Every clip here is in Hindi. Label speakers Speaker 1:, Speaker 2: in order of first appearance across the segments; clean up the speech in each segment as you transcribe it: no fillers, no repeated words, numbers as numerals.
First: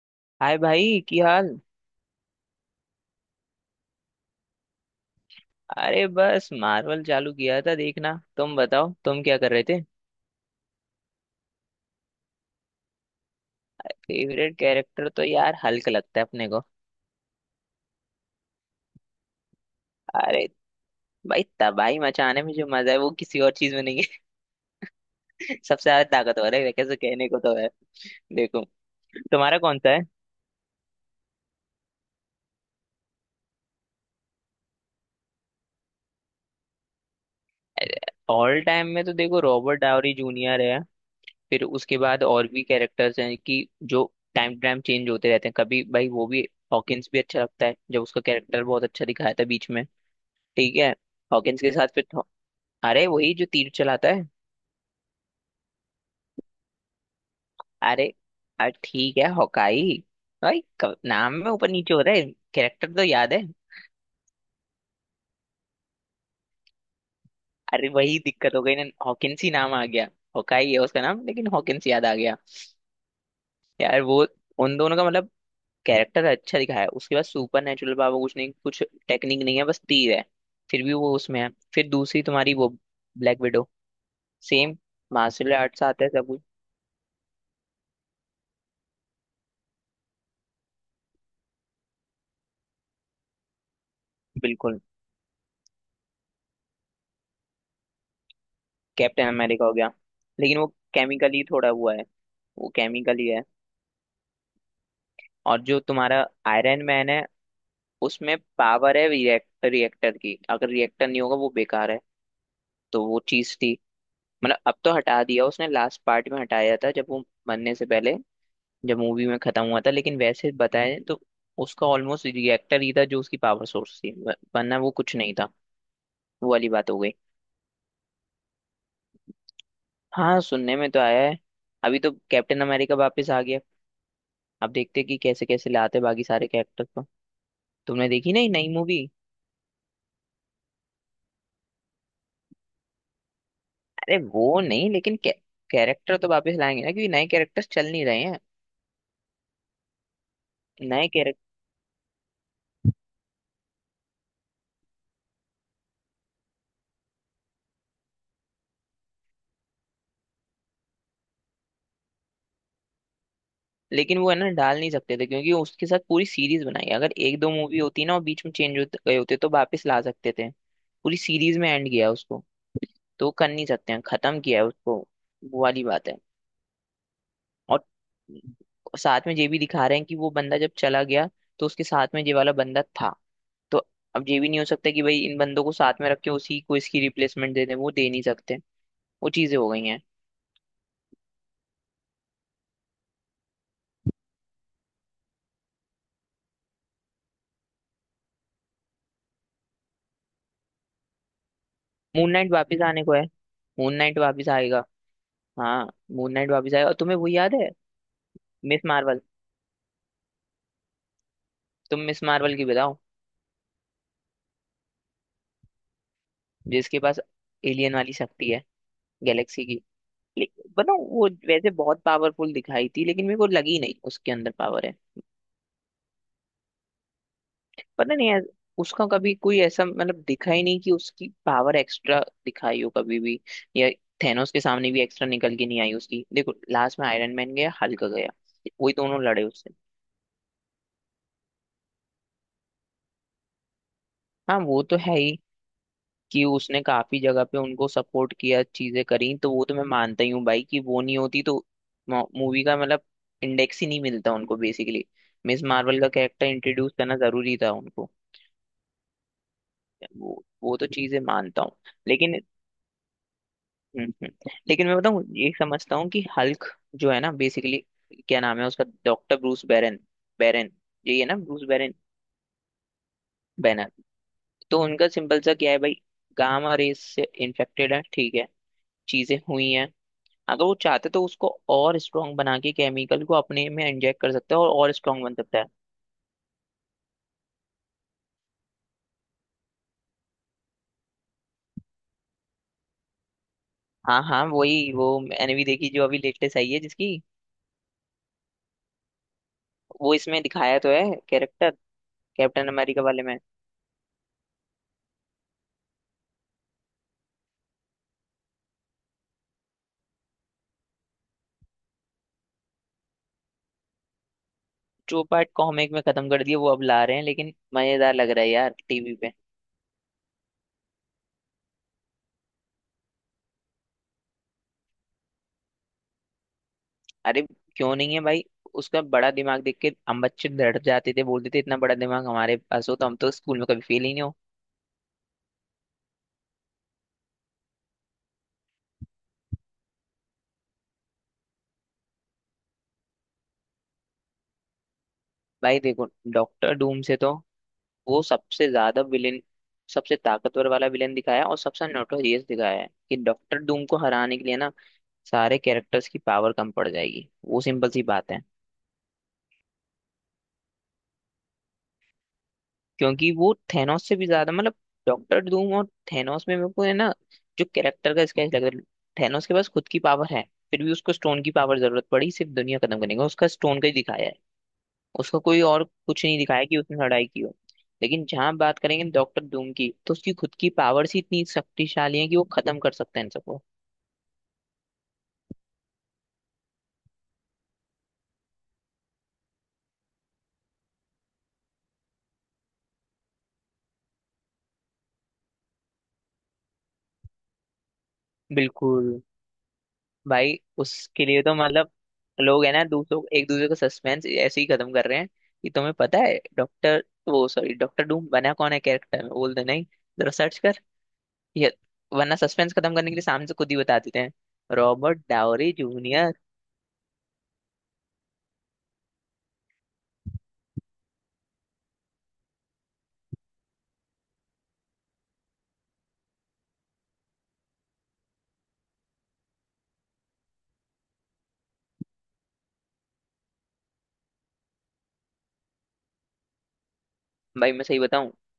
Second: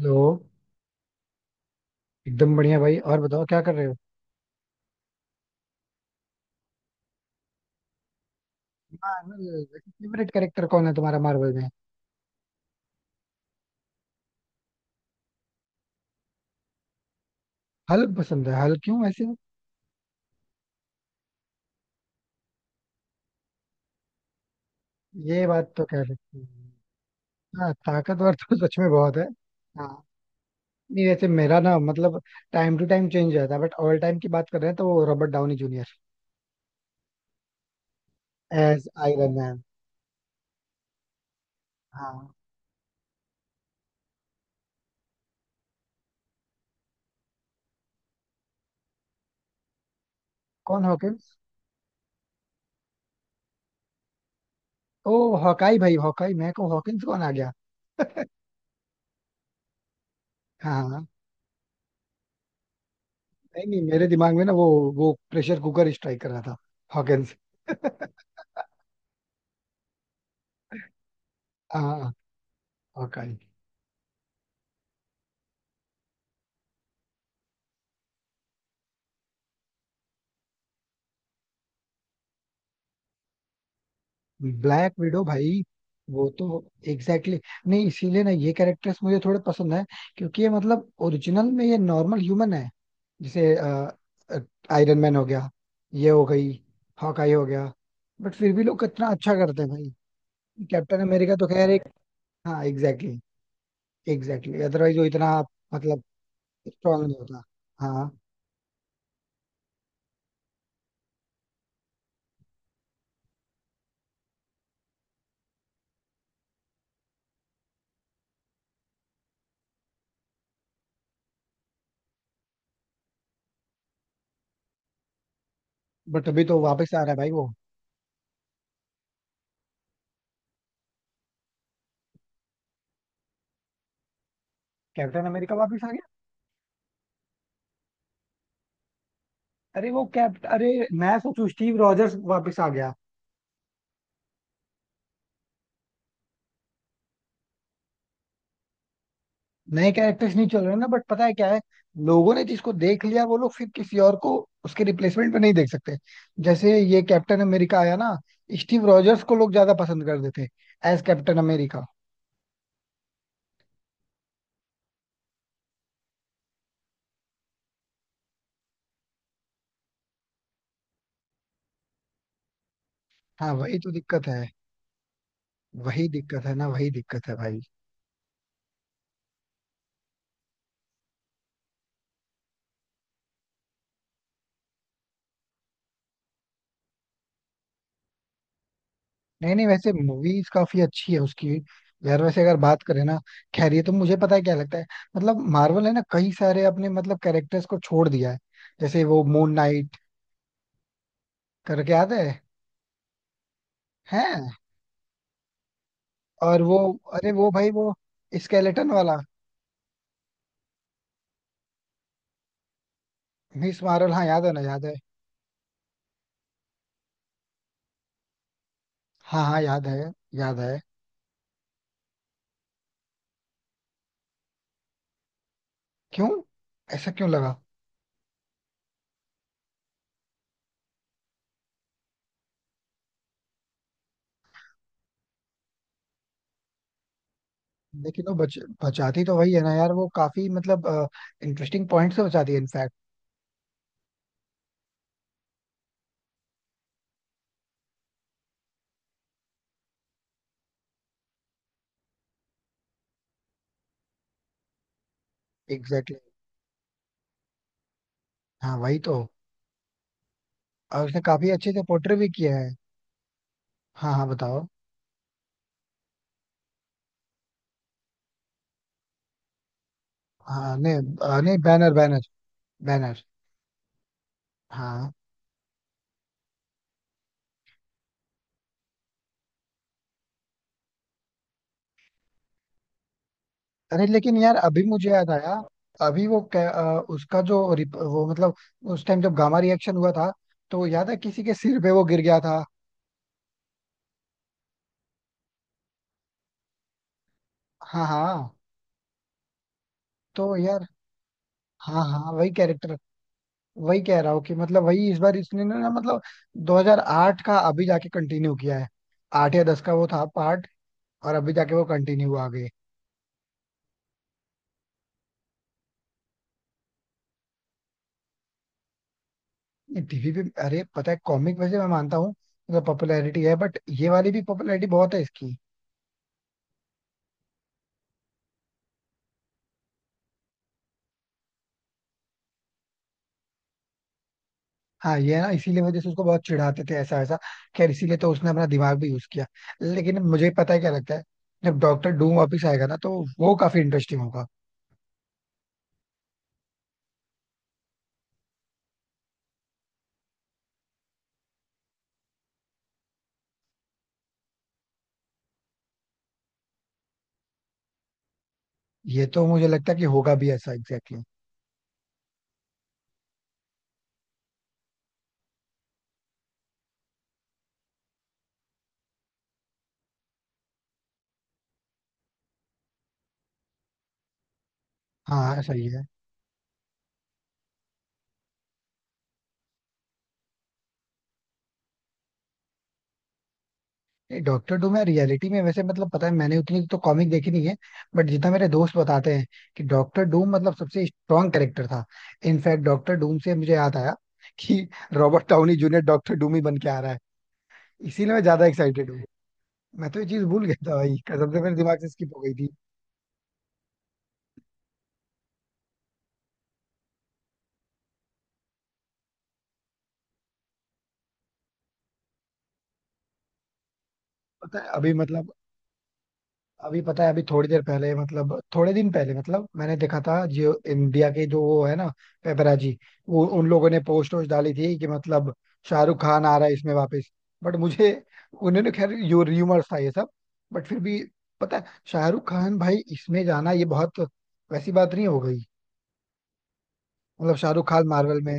Speaker 1: हेलो.
Speaker 2: हाय भाई की हाल।
Speaker 1: एकदम बढ़िया भाई. और बताओ क्या कर रहे हो?
Speaker 2: अरे बस मार्वल चालू किया था देखना। तुम बताओ तुम क्या कर रहे
Speaker 1: मार्वल
Speaker 2: थे।
Speaker 1: फेवरेट कैरेक्टर कौन है तुम्हारा मार्वल में?
Speaker 2: फेवरेट कैरेक्टर तो यार हल्क लगता है अपने को।
Speaker 1: हल्क पसंद है, हल्क क्यों ऐसे?
Speaker 2: अरे भाई तबाही मचाने में जो मजा है वो किसी और चीज में नहीं है।
Speaker 1: ये बात तो
Speaker 2: सबसे
Speaker 1: कह
Speaker 2: ज्यादा
Speaker 1: सकते
Speaker 2: ताकतवर है
Speaker 1: हैं.
Speaker 2: वैसे कहने को तो है।
Speaker 1: हाँ, ताकतवर तो
Speaker 2: देखो
Speaker 1: सच में बहुत है.
Speaker 2: तुम्हारा कौन सा है।
Speaker 1: हाँ, नहीं वैसे मेरा ना मतलब, टाइम टू टाइम चेंज रहता है, बट ऑल टाइम की बात कर रहे हैं तो वो Robert Downey Junior
Speaker 2: all
Speaker 1: as
Speaker 2: time में तो
Speaker 1: आयरन
Speaker 2: देखो
Speaker 1: मैन.
Speaker 2: रॉबर्ट डावरी जूनियर है। फिर उसके बाद
Speaker 1: हाँ.
Speaker 2: और भी कैरेक्टर्स हैं कि जो टाइम टू टाइम चेंज होते रहते हैं। कभी भाई वो भी हॉकिंस भी अच्छा लगता है, जब उसका कैरेक्टर बहुत अच्छा दिखाया था बीच में। ठीक
Speaker 1: कौन
Speaker 2: है
Speaker 1: हॉकिंस?
Speaker 2: हॉकिंस के साथ फिर तो, अरे वही जो तीर चलाता है।
Speaker 1: ओ, हॉकाई भाई. हॉकाई मैं को हॉकिंस कौन आ गया.
Speaker 2: अरे अरे ठीक है हॉकाई भाई।
Speaker 1: हाँ, हाँ.
Speaker 2: नाम में ऊपर नीचे हो रहा है। कैरेक्टर तो याद है।
Speaker 1: नहीं नहीं, मेरे दिमाग में ना वो प्रेशर कुकर स्ट्राइक कर रहा था. हॉकिंस.
Speaker 2: अरे वही दिक्कत हो गई ना, हॉकिंस ही नाम आ गया। हॉकाई है उसका नाम, लेकिन हॉकिंस याद
Speaker 1: हाँ,
Speaker 2: आ गया।
Speaker 1: हॉकाई.
Speaker 2: यार वो उन दोनों का मतलब कैरेक्टर अच्छा दिखाया है। उसके बाद सुपर नेचुरल पावर कुछ नहीं, कुछ टेक्निक नहीं है, बस तीर है। फिर भी वो उसमें है। फिर दूसरी तुम्हारी वो Black Widow. Same
Speaker 1: Black Widow
Speaker 2: martial
Speaker 1: भाई.
Speaker 2: आर्ट्स आता है सब
Speaker 1: वो
Speaker 2: कुछ।
Speaker 1: तो एग्जैक्टली exactly, नहीं इसीलिए ना ये कैरेक्टर्स मुझे थोड़े पसंद है, क्योंकि ये मतलब ओरिजिनल में ये नॉर्मल ह्यूमन है. जैसे
Speaker 2: बिल्कुल।
Speaker 1: आयरन मैन हो गया, ये हो गई, हॉकाई हो गया, बट फिर भी लोग कितना
Speaker 2: कैप्टन
Speaker 1: अच्छा करते
Speaker 2: अमेरिका
Speaker 1: हैं
Speaker 2: हो गया
Speaker 1: भाई.
Speaker 2: लेकिन वो
Speaker 1: कैप्टन अमेरिका
Speaker 2: केमिकली
Speaker 1: तो
Speaker 2: थोड़ा
Speaker 1: खैर एक.
Speaker 2: हुआ है।
Speaker 1: हाँ
Speaker 2: वो
Speaker 1: एग्जैक्टली.
Speaker 2: केमिकली है।
Speaker 1: एग्जैक्टली अदरवाइज वो इतना
Speaker 2: और जो
Speaker 1: मतलब
Speaker 2: तुम्हारा आयरन
Speaker 1: स्ट्रांग
Speaker 2: मैन
Speaker 1: नहीं
Speaker 2: है
Speaker 1: होता. हाँ.
Speaker 2: उसमें पावर है रिएक्टर। रिएक्टर की अगर रिएक्टर नहीं होगा वो बेकार है। तो वो चीज थी। मतलब अब तो हटा दिया उसने, लास्ट पार्ट में हटाया था जब वो बनने से पहले जब मूवी में खत्म हुआ था। लेकिन वैसे बताए तो उसका ऑलमोस्ट रिएक्टर ही था जो उसकी पावर सोर्स थी, वरना वो कुछ नहीं था।
Speaker 1: बट अभी
Speaker 2: वो
Speaker 1: तो
Speaker 2: वाली बात
Speaker 1: वापस
Speaker 2: हो
Speaker 1: आ रहा
Speaker 2: गई।
Speaker 1: है भाई वो.
Speaker 2: हाँ सुनने में तो आया है। अभी तो कैप्टन अमेरिका वापस आ गया। अब देखते हैं कि
Speaker 1: कैप्टन
Speaker 2: कैसे
Speaker 1: अमेरिका
Speaker 2: कैसे
Speaker 1: वापस आ
Speaker 2: लाते हैं
Speaker 1: गया?
Speaker 2: बाकी सारे कैरेक्टर को। तुमने देखी नहीं नई मूवी।
Speaker 1: अरे वो कैप्ट, अरे मैं सोचू स्टीव रॉजर्स वापस आ गया.
Speaker 2: अरे वो नहीं, लेकिन कैरेक्टर तो वापस लाएंगे ना, क्योंकि नए कैरेक्टर्स चल नहीं रहे हैं।
Speaker 1: नए कैरेक्टर्स नहीं चल रहे ना, बट
Speaker 2: नए
Speaker 1: पता है
Speaker 2: कैरेक्टर
Speaker 1: क्या है, लोगों ने जिसको देख लिया वो लोग फिर किसी और को उसके रिप्लेसमेंट में नहीं देख सकते. जैसे ये कैप्टन अमेरिका आया ना, स्टीव रॉजर्स को लोग ज्यादा पसंद कर देते एज कैप्टन अमेरिका.
Speaker 2: लेकिन वो है ना, डाल नहीं सकते थे क्योंकि उसके साथ पूरी सीरीज बनाई है। अगर एक दो मूवी होती ना और बीच में चेंज हो गए होते तो वापस ला सकते थे। पूरी सीरीज में एंड किया है उसको। तो वो कर
Speaker 1: हाँ,
Speaker 2: नहीं
Speaker 1: वही तो
Speaker 2: सकते हैं,
Speaker 1: दिक्कत
Speaker 2: खत्म
Speaker 1: है.
Speaker 2: किया है उसको। वो वाली
Speaker 1: वही
Speaker 2: बात है।
Speaker 1: दिक्कत है ना, वही दिक्कत है भाई.
Speaker 2: और साथ में ये भी दिखा रहे हैं कि वो बंदा जब चला गया तो उसके साथ में ये वाला बंदा था। तो अब ये भी नहीं हो सकता कि भाई इन बंदों को साथ में रख के उसी को इसकी रिप्लेसमेंट दे दें, वो दे नहीं सकते। वो
Speaker 1: नहीं
Speaker 2: चीजें
Speaker 1: नहीं,
Speaker 2: हो गई
Speaker 1: वैसे
Speaker 2: हैं।
Speaker 1: मूवीज काफी अच्छी है उसकी. यार वैसे अगर बात करें ना, खैर ये तो मुझे पता है क्या लगता है. मतलब मार्वल है ना, कई सारे अपने मतलब कैरेक्टर्स को छोड़ दिया है. जैसे वो मून नाइट करके, याद है?
Speaker 2: मून नाइट वापिस आने को है। मून नाइट वापिस
Speaker 1: हैं.
Speaker 2: आएगा। हाँ, मून नाइट
Speaker 1: और
Speaker 2: वापिस
Speaker 1: वो,
Speaker 2: आएगा। और तुम्हें वो
Speaker 1: अरे वो
Speaker 2: याद है,
Speaker 1: भाई वो
Speaker 2: मिस
Speaker 1: स्केलेटन वाला.
Speaker 2: मार्वल? तुम मिस मार्वल की बताओ,
Speaker 1: मिस मार्वल. हाँ, याद है ना, याद है.
Speaker 2: जिसके पास एलियन वाली शक्ति है,
Speaker 1: हाँ हाँ,
Speaker 2: गैलेक्सी की।
Speaker 1: याद है, याद
Speaker 2: लेकिन
Speaker 1: है.
Speaker 2: बताओ वो वैसे बहुत पावरफुल दिखाई थी, लेकिन मेरे को लगी नहीं उसके अंदर पावर है।
Speaker 1: क्यों? ऐसा क्यों लगा?
Speaker 2: पता नहीं यार, उसका कभी कोई ऐसा मतलब दिखा ही नहीं कि उसकी पावर एक्स्ट्रा दिखाई हो कभी भी। या थेनोस के सामने भी एक्स्ट्रा निकल के नहीं आई उसकी। देखो लास्ट में आयरन मैन गया, हल्क
Speaker 1: लेकिन
Speaker 2: गया,
Speaker 1: वो
Speaker 2: वही दोनों
Speaker 1: बचाती तो
Speaker 2: लड़े
Speaker 1: वही है
Speaker 2: उससे।
Speaker 1: ना यार. वो काफी मतलब इंटरेस्टिंग पॉइंट से बचाती है इनफैक्ट.
Speaker 2: हाँ वो तो है ही कि उसने काफी जगह पे उनको सपोर्ट किया, चीजें करी। तो वो तो मैं मानता ही हूँ भाई कि वो नहीं होती तो मूवी का मतलब इंडेक्स ही नहीं मिलता उनको बेसिकली। मिस मार्वल का
Speaker 1: एग्जैक्टली exactly.
Speaker 2: कैरेक्टर इंट्रोड्यूस करना जरूरी था उनको।
Speaker 1: हाँ, वही तो.
Speaker 2: वो तो
Speaker 1: और
Speaker 2: चीजें
Speaker 1: उसने काफी
Speaker 2: मानता
Speaker 1: अच्छे
Speaker 2: हूँ।
Speaker 1: से पोर्ट्रे भी
Speaker 2: लेकिन
Speaker 1: किया है. हाँ हाँ, बताओ.
Speaker 2: लेकिन मैं बताऊँ, ये समझता हूँ कि हल्क जो है ना बेसिकली, क्या नाम है उसका, डॉक्टर ब्रूस बैरन। बैरन।
Speaker 1: हाँ, नहीं
Speaker 2: यही है ना
Speaker 1: नहीं
Speaker 2: Bruce
Speaker 1: Banner
Speaker 2: Baron.
Speaker 1: Banner Banner.
Speaker 2: Banner. तो उनका
Speaker 1: हाँ.
Speaker 2: सिंपल सा क्या है भाई, गामा रेस से इन्फेक्टेड है। ठीक है चीजें हुई हैं। अगर वो चाहते तो उसको और स्ट्रांग बना के, केमिकल को अपने में
Speaker 1: अरे
Speaker 2: इंजेक्ट कर
Speaker 1: लेकिन
Speaker 2: सकता
Speaker 1: यार
Speaker 2: है और
Speaker 1: अभी
Speaker 2: और
Speaker 1: मुझे
Speaker 2: स्ट्रांग
Speaker 1: याद
Speaker 2: बन
Speaker 1: आया.
Speaker 2: सकता है।
Speaker 1: अभी वो उसका जो वो मतलब उस टाइम जब गामा रिएक्शन हुआ था, तो याद है किसी के सिर पे वो गिर गया था.
Speaker 2: हाँ हाँ, वही वो मैंने भी देखी जो अभी लेटेस्ट आई है जिसकी।
Speaker 1: हाँ हाँ.
Speaker 2: वो इसमें
Speaker 1: तो
Speaker 2: दिखाया
Speaker 1: यार,
Speaker 2: तो है कैरेक्टर,
Speaker 1: हाँ हाँ वही
Speaker 2: कैप्टन
Speaker 1: कैरेक्टर.
Speaker 2: अमेरिका वाले में।
Speaker 1: वही कह रहा हूँ कि मतलब वही इस बार इसने ना ना मतलब 2008 का अभी जाके कंटिन्यू किया है. आठ या दस का वो था पार्ट, और अभी जाके वो कंटिन्यू हुआ आगे.
Speaker 2: टू पार्ट कॉमिक में खत्म कर दिया, वो अब ला रहे हैं। लेकिन मजेदार लग रहा है यार टीवी पे।
Speaker 1: टीवी पे अरे पता है, कॉमिक वैसे मैं मानता हूँ मतलब पॉपुलैरिटी है, बट ये वाली भी पॉपुलैरिटी बहुत है इसकी.
Speaker 2: अरे क्यों नहीं है भाई, उसका बड़ा दिमाग देख के हम बच्चे डर जाते थे। बोलते थे इतना बड़ा दिमाग हमारे पास हो तो हम तो स्कूल में कभी फेल ही नहीं हो।
Speaker 1: हाँ, ये है ना, इसीलिए वजह से उसको बहुत चिढ़ाते थे ऐसा ऐसा. खैर इसीलिए तो उसने अपना दिमाग भी यूज किया. लेकिन मुझे पता है क्या लगता है, जब डॉक्टर डूम वापस आएगा ना, तो वो काफी इंटरेस्टिंग होगा.
Speaker 2: भाई देखो, डॉक्टर डूम से तो वो सबसे ज्यादा विलेन, सबसे ताकतवर वाला विलेन दिखाया और सबसे नोटोरियस दिखाया है कि डॉक्टर डूम को हराने के लिए ना सारे कैरेक्टर्स की पावर कम पड़ जाएगी। वो सिंपल सी बात है।
Speaker 1: ये तो मुझे लगता है कि होगा भी ऐसा एग्जैक्टली exactly.
Speaker 2: क्योंकि वो थेनोस से भी ज्यादा मतलब, डॉक्टर डूम और थेनोस में मेरे को है ना जो कैरेक्टर का स्केच लग रहा है, थेनोस के पास खुद की पावर है, फिर भी उसको स्टोन की पावर जरूरत पड़ी। सिर्फ दुनिया खत्म करने का उसका स्टोन का ही दिखाया है। उसका
Speaker 1: हाँ
Speaker 2: कोई
Speaker 1: हाँ,
Speaker 2: और
Speaker 1: सही है.
Speaker 2: कुछ नहीं दिखाया कि उसने लड़ाई की हो। लेकिन जहां बात करेंगे डॉक्टर डूम की, तो उसकी खुद की पावर्स ही इतनी शक्तिशाली है कि वो खत्म कर सकता है इन सबको।
Speaker 1: डॉक्टर डूम है रियलिटी में वैसे मतलब, पता है मैंने उतनी तो कॉमिक देखी नहीं है, बट जितना मेरे दोस्त बताते हैं कि डॉक्टर डूम मतलब सबसे स्ट्रांग कैरेक्टर था. इनफैक्ट डॉक्टर डूम से मुझे याद आया कि Robert Downey Junior Doctor Doom ही बन के आ रहा है. इसीलिए मैं ज्यादा एक्साइटेड
Speaker 2: बिल्कुल।
Speaker 1: हूँ. मैं तो ये चीज
Speaker 2: भाई
Speaker 1: भूल गया था भाई,
Speaker 2: उसके लिए
Speaker 1: कसम
Speaker 2: तो
Speaker 1: से मेरे
Speaker 2: मतलब,
Speaker 1: दिमाग से स्किप हो गई
Speaker 2: लोग
Speaker 1: थी.
Speaker 2: है ना दूसरों, एक दूसरे का सस्पेंस ऐसे ही खत्म कर रहे हैं कि तुम्हें पता है डॉक्टर, वो सॉरी डॉक्टर डूम बना कौन है कैरेक्टर में, बोल दे नहीं। जरा सर्च कर ये, वरना सस्पेंस खत्म करने के लिए सामने से खुद ही बता देते हैं।
Speaker 1: पता है अभी
Speaker 2: रॉबर्ट
Speaker 1: मतलब,
Speaker 2: डावरी जूनियर।
Speaker 1: अभी पता है अभी थोड़ी देर पहले मतलब थोड़े दिन पहले मतलब मैंने देखा था जो इंडिया के जो वो है ना, पेपराजी, वो उन लोगों ने पोस्ट वोस्ट डाली थी कि मतलब शाहरुख खान आ रहा है इसमें वापस. बट मुझे, उन्होंने खैर यो र्यूमर्स था ये सब. बट फिर भी पता है, शाहरुख खान भाई इसमें जाना, ये बहुत वैसी बात नहीं हो गई. मतलब
Speaker 2: भाई मैं
Speaker 1: शाहरुख
Speaker 2: सही
Speaker 1: खान
Speaker 2: बताऊं,
Speaker 1: मार्वल में,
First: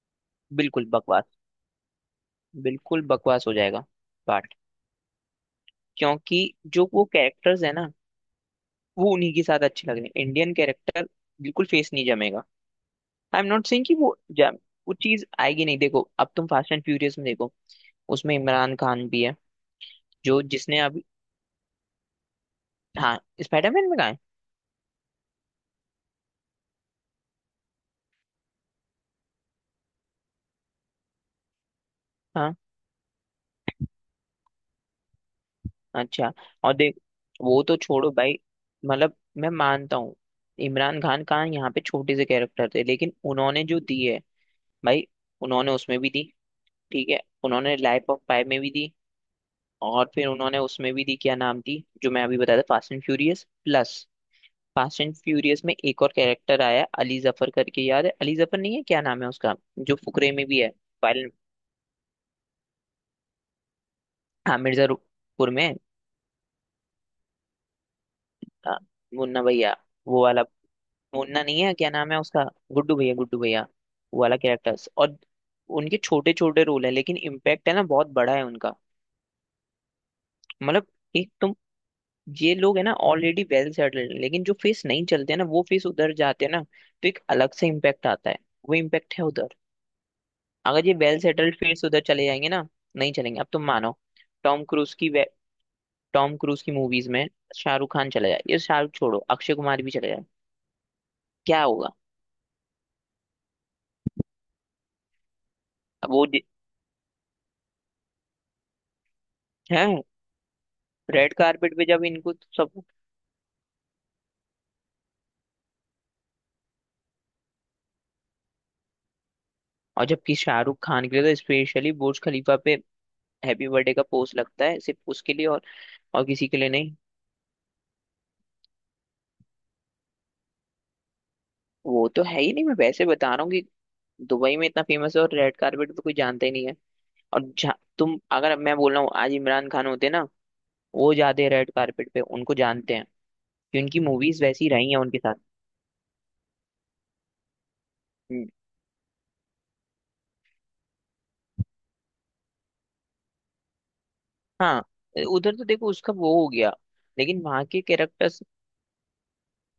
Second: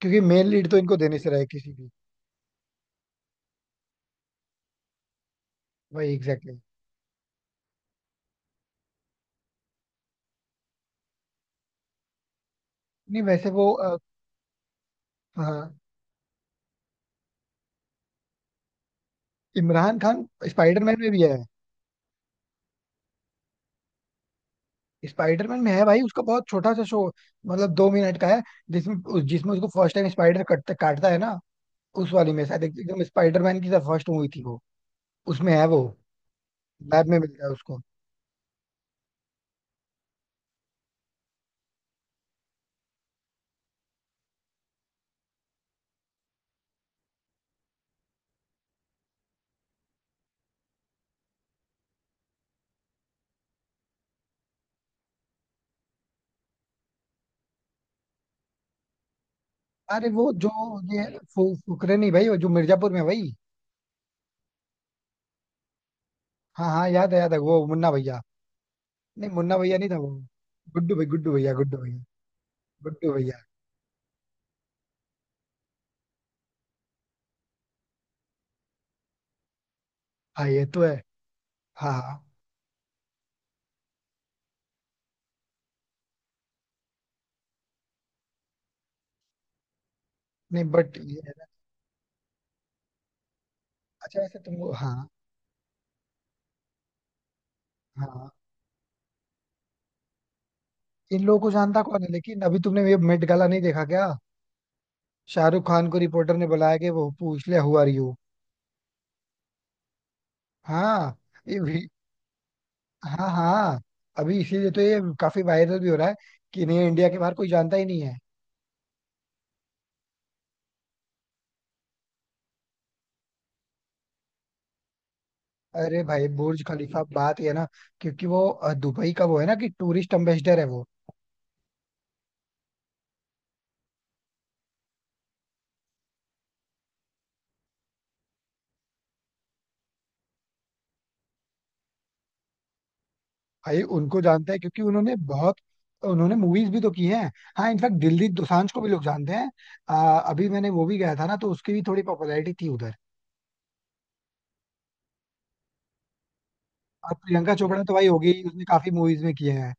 Speaker 1: क्योंकि मेन लीड तो
Speaker 2: बिल्कुल
Speaker 1: इनको देने से
Speaker 2: बकवास,
Speaker 1: रहे किसी भी.
Speaker 2: बिल्कुल बकवास हो जाएगा पार्ट।
Speaker 1: वही
Speaker 2: क्योंकि
Speaker 1: एग्जैक्टली exactly.
Speaker 2: जो वो कैरेक्टर्स है ना, वो उन्हीं के साथ अच्छे लग रहे हैं। इंडियन कैरेक्टर बिल्कुल फेस नहीं जमेगा।
Speaker 1: नहीं
Speaker 2: आई एम
Speaker 1: वैसे
Speaker 2: नॉट
Speaker 1: वो
Speaker 2: सेइंग कि वो जा, वो चीज आएगी
Speaker 1: हाँ.
Speaker 2: नहीं। देखो अब तुम फास्ट एंड फ्यूरियस में देखो, उसमें इमरान खान भी है,
Speaker 1: इमरान खान
Speaker 2: जो जिसने
Speaker 1: स्पाइडरमैन
Speaker 2: अभी,
Speaker 1: में भी है.
Speaker 2: हाँ, स्पाइडरमैन में कहा है।
Speaker 1: स्पाइडरमैन में है भाई, उसका बहुत छोटा सा शो, मतलब 2 मिनट का है. जिसमें उसको फर्स्ट टाइम स्पाइडर कटता काटता है ना, उस वाली में
Speaker 2: हाँ
Speaker 1: शायद एकदम स्पाइडरमैन की फर्स्ट मूवी थी वो. उसमें है वो,
Speaker 2: अच्छा, और देख,
Speaker 1: लैब में मिलता है
Speaker 2: वो तो
Speaker 1: उसको.
Speaker 2: छोड़ो भाई, मतलब मैं मानता हूँ इमरान खान का यहाँ पे छोटे से कैरेक्टर थे, लेकिन उन्होंने जो दी है भाई, उन्होंने उसमें भी दी, ठीक है, उन्होंने लाइफ ऑफ पाई में भी दी, और फिर उन्होंने उसमें भी दी, क्या नाम थी जो मैं अभी बताया था, Fast and Furious plus. Fast and Furious में एक और कैरेक्टर आया, अली जफर करके, याद है? अली जफर नहीं है, क्या नाम है उसका, जो
Speaker 1: अरे
Speaker 2: फुकरे
Speaker 1: वो
Speaker 2: में
Speaker 1: जो
Speaker 2: भी है,
Speaker 1: ये
Speaker 2: फाइल।
Speaker 1: फुकरे नहीं भाई, वो जो मिर्जापुर में है भाई.
Speaker 2: हाँ मिर्जापुर में है,
Speaker 1: हाँ हाँ, याद है, याद है वो, मुन्ना भैया.
Speaker 2: हाँ,
Speaker 1: नहीं
Speaker 2: मुन्ना
Speaker 1: मुन्ना
Speaker 2: भैया,
Speaker 1: भैया नहीं था वो.
Speaker 2: वो वाला।
Speaker 1: गुड्डू
Speaker 2: मुन्ना
Speaker 1: भैया,
Speaker 2: नहीं है
Speaker 1: गुड्डू
Speaker 2: क्या
Speaker 1: भैया.
Speaker 2: नाम है उसका, गुड्डू
Speaker 1: गुड्डू
Speaker 2: भैया,
Speaker 1: भैया.
Speaker 2: गुड्डू भैया। वो वाला कैरेक्टर्स, और उनके छोटे छोटे रोल है, लेकिन इम्पैक्ट है ना बहुत बड़ा है उनका।
Speaker 1: हाँ, ये तो
Speaker 2: मतलब
Speaker 1: है.
Speaker 2: एक तो,
Speaker 1: हाँ हाँ.
Speaker 2: ये लोग है ना ऑलरेडी वेल सेटल्ड, लेकिन जो फेस नहीं चलते हैं ना, वो फेस उधर जाते हैं ना तो एक अलग से इम्पैक्ट आता है। वो इम्पैक्ट है उधर।
Speaker 1: नहीं
Speaker 2: अगर ये
Speaker 1: बट
Speaker 2: वेल
Speaker 1: ये है ना-
Speaker 2: सेटल्ड फिर से उधर चले जाएंगे ना, नहीं चलेंगे, अब तुम मानो।
Speaker 1: अच्छा वैसे तुम,
Speaker 2: टॉम क्रूज
Speaker 1: हाँ.
Speaker 2: की टॉम क्रूज की मूवीज में शाहरुख खान
Speaker 1: हाँ,
Speaker 2: चला जाए, ये शाहरुख छोड़ो, अक्षय कुमार भी चले जाए,
Speaker 1: इन लोगों को
Speaker 2: क्या
Speaker 1: जानता
Speaker 2: होगा?
Speaker 1: कौन है, लेकिन अभी तुमने ये मेट गाला नहीं देखा क्या? शाहरुख खान को
Speaker 2: अब वो
Speaker 1: रिपोर्टर ने बुलाया कि वो पूछ लिया हु आर यू.
Speaker 2: है,
Speaker 1: हाँ,
Speaker 2: रेड
Speaker 1: ये
Speaker 2: कारपेट पे
Speaker 1: भी.
Speaker 2: जब इनको सब।
Speaker 1: हाँ हाँ. अभी इसीलिए तो ये काफी वायरल भी हो रहा है कि नहीं, इंडिया के बाहर कोई जानता ही नहीं है.
Speaker 2: और जबकि शाहरुख खान के लिए तो स्पेशली बुर्ज खलीफा पे हैप्पी बर्थडे का पोस्ट लगता है, सिर्फ उसके लिए और
Speaker 1: अरे
Speaker 2: और
Speaker 1: भाई,
Speaker 2: किसी के
Speaker 1: बुर्ज
Speaker 2: लिए नहीं।
Speaker 1: खलीफा बात ये है ना, क्योंकि वो दुबई का वो है ना, कि टूरिस्ट एम्बेसडर है वो.
Speaker 2: वो तो है ही नहीं, मैं वैसे बता रहा हूँ कि दुबई में इतना फेमस है, और रेड कारपेट पे कोई जानता ही नहीं है। और तुम अगर, मैं बोल रहा हूँ आज इमरान खान होते ना, वो जाते हैं रेड कारपेट पे उनको जानते हैं।
Speaker 1: भाई
Speaker 2: क्योंकि
Speaker 1: उनको
Speaker 2: मूवीज
Speaker 1: जानता है
Speaker 2: वैसी
Speaker 1: क्योंकि
Speaker 2: रही हैं
Speaker 1: उन्होंने
Speaker 2: उनके साथ।
Speaker 1: बहुत, उन्होंने मूवीज भी तो की हैं. हाँ, इनफैक्ट दिलजीत
Speaker 2: हम्म,
Speaker 1: दोसांझ को भी लोग जानते हैं. अ, अभी मैंने वो भी गया था ना, तो उसकी भी थोड़ी पॉपुलैरिटी थी उधर.
Speaker 2: हाँ, उधर तो देखो उसका वो हो गया।
Speaker 1: और
Speaker 2: लेकिन
Speaker 1: प्रियंका
Speaker 2: वहां के
Speaker 1: चोपड़ा तो भाई होगी
Speaker 2: कैरेक्टर्स
Speaker 1: ही, उसने काफी मूवीज में किया है.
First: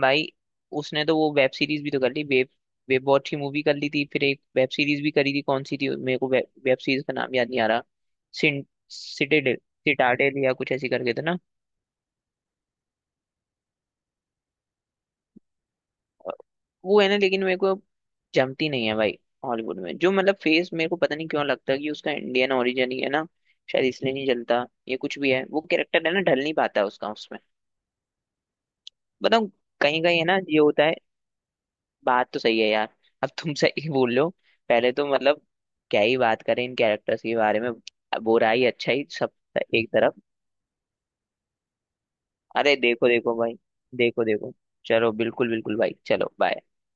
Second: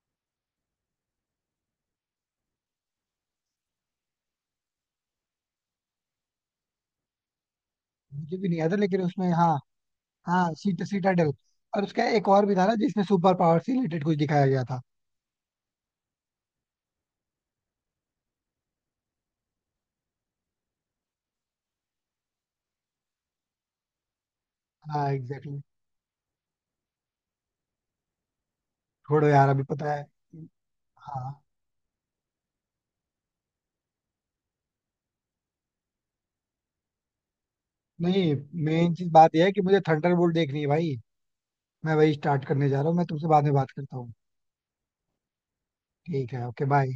Speaker 2: भाई, उसने तो वो वेब सीरीज भी तो कर ली। वेब, वेब वॉच की मूवी कर ली थी, फिर एक वेब सीरीज भी करी थी, कौन सी थी मेरे को, वेब, वेब सीरीज का नाम याद नहीं आ रहा।
Speaker 1: मुझे भी नहीं याद है, लेकिन उसमें
Speaker 2: सिटाडेल,
Speaker 1: हाँ.
Speaker 2: सिटाडेल
Speaker 1: हाँ
Speaker 2: या कुछ ऐसी करके था
Speaker 1: सीटाडेल.
Speaker 2: ना।
Speaker 1: और उसका एक और भी था ना, जिसमें सुपर पावर से रिलेटेड कुछ दिखाया गया था.
Speaker 2: वो है ना, लेकिन मेरे को जमती नहीं है भाई, हॉलीवुड में जो मतलब फेस मेरे को पता नहीं क्यों लगता है कि उसका इंडियन ओरिजिन ही है ना, शायद इसलिए नहीं जलता। ये
Speaker 1: हाँ
Speaker 2: कुछ भी है,
Speaker 1: एग्जैक्टली
Speaker 2: वो
Speaker 1: exactly.
Speaker 2: कैरेक्टर है ना ढल नहीं पाता उसका उसमें।
Speaker 1: छोड़ो यार,
Speaker 2: बताऊँ,
Speaker 1: अभी पता
Speaker 2: कहीं
Speaker 1: है.
Speaker 2: कहीं है ना ये होता है।
Speaker 1: हाँ,
Speaker 2: बात तो सही है यार, अब तुम सही बोल लो। पहले तो मतलब, क्या ही बात करें इन कैरेक्टर्स के बारे में,
Speaker 1: नहीं,
Speaker 2: बुरा ही अच्छा
Speaker 1: मेन
Speaker 2: ही
Speaker 1: चीज
Speaker 2: सब
Speaker 1: बात यह है कि मुझे
Speaker 2: एक तरफ।
Speaker 1: थंडरबोल्ट देखनी है भाई. मैं वही स्टार्ट करने
Speaker 2: अरे
Speaker 1: जा रहा हूँ. मैं
Speaker 2: देखो
Speaker 1: तुमसे
Speaker 2: देखो
Speaker 1: बाद में
Speaker 2: भाई,
Speaker 1: बात करता हूँ.
Speaker 2: देखो देखो। चलो बिल्कुल बिल्कुल भाई, चलो
Speaker 1: ठीक है,
Speaker 2: बाय।
Speaker 1: Okay bye.